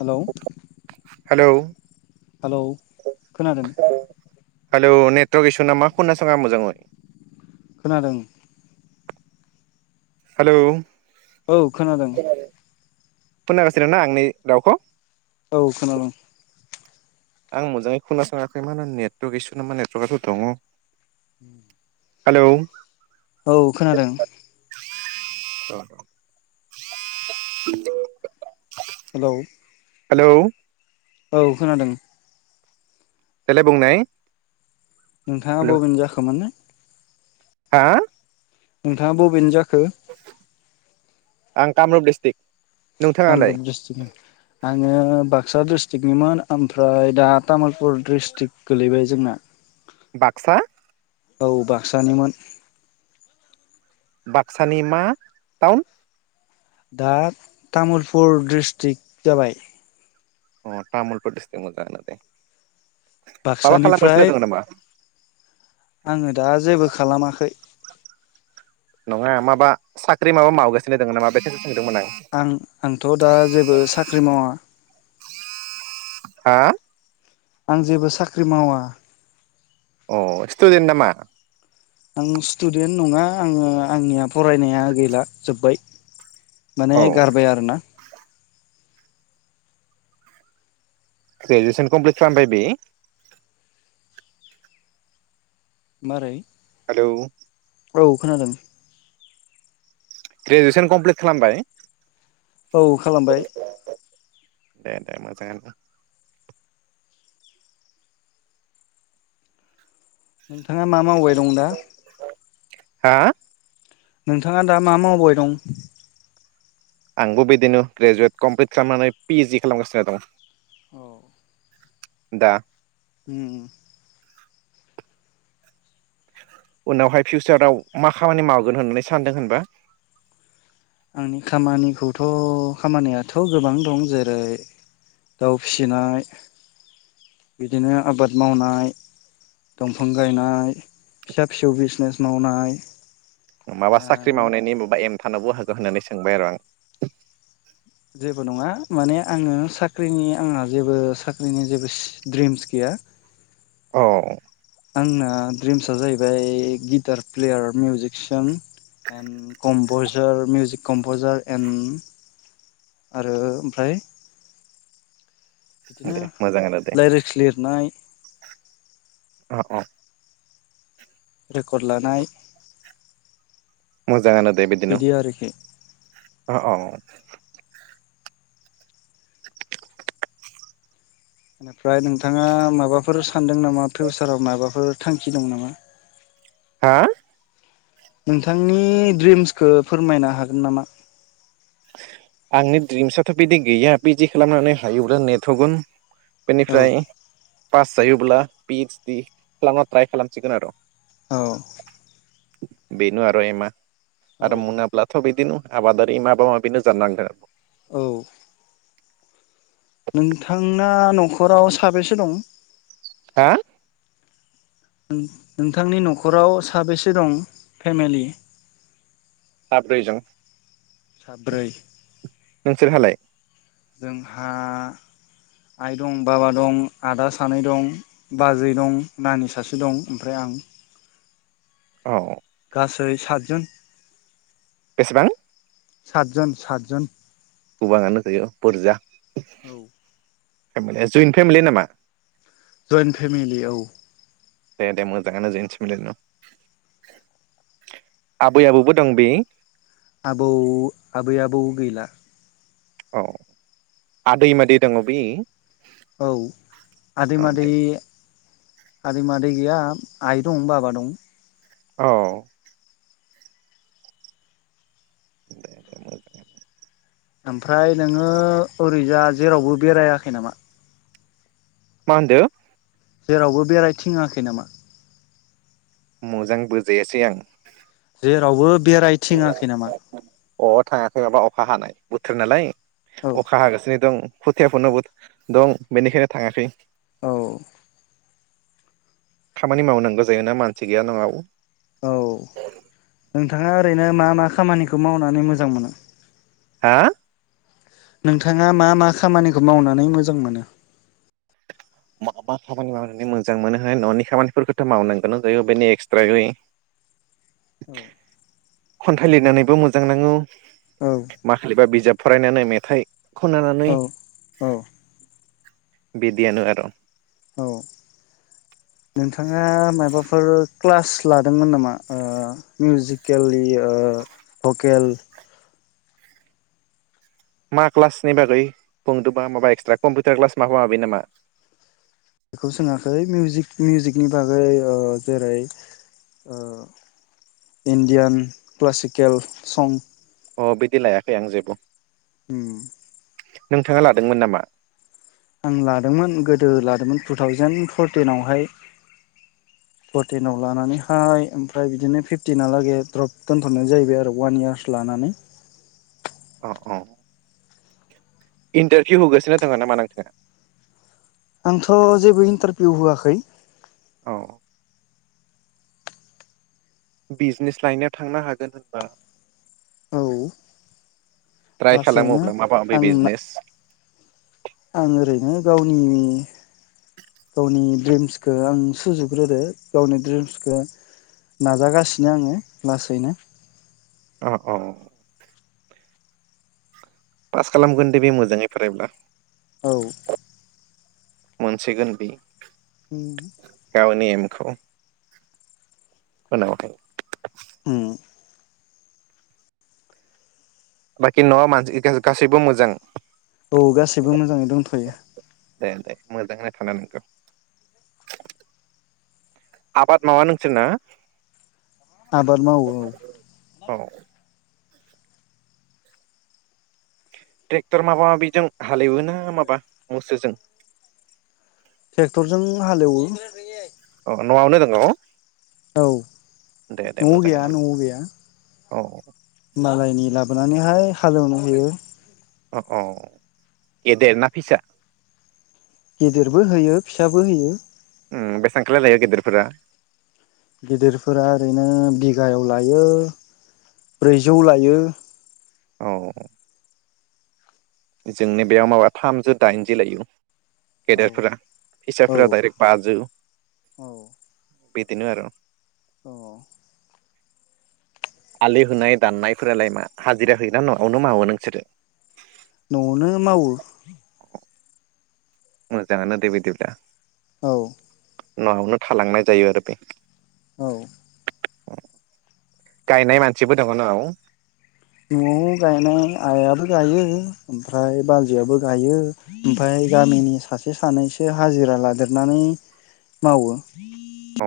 Hello हेल hello खोनादों hello network इसु नामा खोना सङा मोजाङै खोनादों हेलौ औ खोनादों खोनागासिनो ना आंनि रावखौ औ खोनादोंं आं मोजाङै खोनासङाखै मोन नेटवर्क इसु नामा नेटवर्कआथ' दङ उ हेलौ औ खोनादों ओ हेलौ हेलौ औ खोनादों देलाय बुंनाय नोंथाङा हेलौ बबेनि जाखो माने? हा नोंथाङा बबेनि जाख हो आं कामरुप डिस्ट्रिक्ट नोंथाङालाय कामरुप डिस्ट्रिक ओं आङो बाग सा डिस्ट्रिक्टनिमोन आमफ्राय दा तामुलपुर डिस्ट्रिक्ट गोलैबाय जोंना। बाकसा औ बाकसानिमोन। बाकसानि मा टाउन? दा तामुलपुर डिस्ट्रिक जाबाय। अ तामुलपुर दिस्ट्रिक मोजांनो दे। माबा खालामगासिनो बाकसानिफ्राय दङ नामा आङो दा जेबो खालामाखै। नङा माबा साख्रि माबा मावगासिनो दोङो नामा बे आं आंथ' दा जेबो साख्रि मावा। हो आं जेबो साख्रि मावा। अ सिटुडेन नामा? आं स्टुडेन्ट नङा आङो आंनिया फरायनाया गैला जोब्बाय। माने औ गारबाय आरोना। ग्रेजुएसन कमप्लिट खालामबाय बे। मारै हेलौ औ खोनादों ग्रेजुवेसन कमप्लिट खालामबाय? औ खालामबाय। दे दे मोजांनो दे। नोंथाङा मा मावबाय दं दा? हो नोंथाङा दा मा मावबाय दं? आंबो बिदिनो ग्रेजुवेट कमप्लिट खालामनानै पि इज डि खालामगासिनो दं। औ। दा उम। उनावहाय फिउचाराव मा खामानि मावगोन होननानै सानदों होनबा? आंनि खामानिखौथ' खामानियाथ' गोबां दं जेरै दाउ फिसिनाय, बिदिनो आबाद मावनाय, दंफां गायनाय, फिसा फिसौ बिजनेस मावनाय। माबा साख्रि मावनायनि माबा एइम थानोबो हागौ होननानै सोंबाय आरो आं। जेबो नङा माने आङो साख्रिनि आंहा जेबो साख्रिनि जेबो सि द्रिमस गैया। औ। आंना ड्रिम्सआ जाहैबाय guitar player musician and composer music composer and आरो ओमफ्राय बिदिनो दे मोजाङानो दे राइलिक्स लिरनाय अह अह। रेकर्ड लानाय मोजाङानो दे बिदिनो बिदि आरोखि अह अह। बेनिफ्राय नोंथाङा माबाफोर सानदों नामा फिउसाराव माबाफोर थांखि दं नामा? हा? नोंथांनि ड्रिम्सखौ फोरमायनो हागोन नामा? आंनि ड्रिम्सआथ' बिदि गैया पि जि खालामनानै हायोब्ला नेट होगोन औ बेनिफ्राय पास जायोब्ला पि ओइस दि खालामना ट्राय खालामसिगोन आरो। औ। बेनो आरो एइमआ औ आरो मुनाब्ला बिदिनो आबादारि बेनो जानांगौ। औ नोंथांना न'खराव साबेसे दं? हा? नोंथांनि न'खराव साबेसे दं फेमिलि? साब्रै जों। साब्रै। नोंसोरहालाय जोंहा आइ दं, बाबा दं, आदा सानै दं, बाजै दं, नानि सासे दं ओमफ्राय आं औ। गासै सातजोन। बेसेबां? सातजोन सातजोन। गोबाङानो जायो बुरजा औ। फेमिलि, जयन्ट फेमिलि नामा? जइन्ट फेमिलि औ। दे दे मोजाङानो जयेन्ट पेमिलियानो, आबै आबौबो दं बे? आबौ आबै आबौ गैला। औ आदै मादै दङ' बे औ आदै अ मादै दे आदैमादै गैया आइ दं बाबा दं औ। दे दे मोजांआनो। ओमफ्राय नोङो ओरैजा जेरावबो बेरायाखै नामा? मा होनदों? जेरावबो बेरायथिङाखै नामा? मोजां बुजायासै आं। जेरावबो बेरायथिङाखै नामा अ थाङाखै माबा अखा हानाय बोथोर नालाय। औ अखा हागासिनो दं औ खुथियाफोनोबो दं। बेनिखायनो थाङाखै। औ। खामानि मावनांगौ जायोना मानसि गैया न'आव। औ नोंथाङा ओरैनो मा मा खामानिखौ मावनानै मोजां मोनो। हा? नोंथाङा मा मा खामानिखौ मावनानै मोजां मोनो? मा मा खामानि मावनानै मोजां मोनोहाय न'नि खामानिफोरखौथ' मावनांगोन जायो बेनो एक्सट्रै औ। खन्थाइ लिरनानैबो मोजां नाङो। माखालि बा बिजाब फरायनानै मेथाइ खननानै औ औ। बिदि आानो आरो औ नोंथ' नोंथाङा माबाफोर क्लास लादोंमोन नामा मिउजिकेलि भकेल मा क्लासनि बागै बुंदोंबा माबा एक्सट्रा कम्पिउटार क्लास मा माबि नामा? बेखौ सोङाखै मिउजिक मिउजिकनि बागै जेरै इण्डियान क्लासिकेल सं अ बिदि लायाखै आं जेबो। ओम। नोंथाङा लादोंमोन नामा? आं लादोंमोन गोदो लादोंमोन टु थावजेन फरटिनवहाय फरटिनाव लानानैहाय ओमफ्राय बिदिनो फिफटिनालागै द्रप दोनथ'नाय जाहैबाय आरो अवान इयार्स लानानै। अ अ इन्टारभिउ होगासिनो दङ' नामा नोंथाङा? आंथ' जेबो इन्टारभिउ होआखै। औ। बिजनेस लाइनाव थांनो हागोन होनबा। औ ट्राय लासैनो खालामोब्ला माबा बे आं बिजनेस आं ओरैनो गावनि गावनि ड्रिम्सखौ आं सुजुग्रोदो गावनि दड्रिम्सखौ नाजागासिनो आङो लासैनो। अ अ। पास खालामगोन दे बे मोजाङै फरायब्ला। औ मोनसिगोन बे उम गावनि एम खौ होनांगौथाय ओम बाखि न'आव मानसि गो गासैबो मोजां औ गासैबो मोजाङै दंथ'यो दे दे मोजाङानो थानो नंगौ आबाद मावा नोंसोरना? आबाद मावो औ औ ट्रेक्टर माबा माबिजों हालेवोना माबा मोसौजों ट्रेक्टरजों हालेवो औ न'आवनो दङ' औ दे दे न'आव गैया मोजाङानो न'आव गैया औ मालायनि लाबोनानैहाय हालेवनो होयो अ अ गेदेरना फिसा गिदिरबो होयो फिसाबो होयो ओ बेसेबां खालाय लायो गेदेरफोरा गिदिरफोरा ओरैनो बिगायाव लायो ब्रैजौ लायो औ जोंनो बेयाव माबा थामजौ दाइनजि लायो औ गेदेरफोरा औ फिसाफोरा दायरेक्ट बाजो औ बेदिनो आरो औ आलि होनाय दाननायफोरालाय मा हाजिरा होयोना नआवनो मावो नोंसोरो न'आवनो मावो मोजाङानो दे बिदिब्ला औ न'आवनो थालांनाय जायो आरो बे औ गायनाय मानसिबो दङ' न औ न'आव गायनाय आयाबो गायो ओमफ्राय बाजैआबो गायो ओमफाय गामिनि सासे सानैसो हाजिरा लादेरनानै मावो [inaudible] औ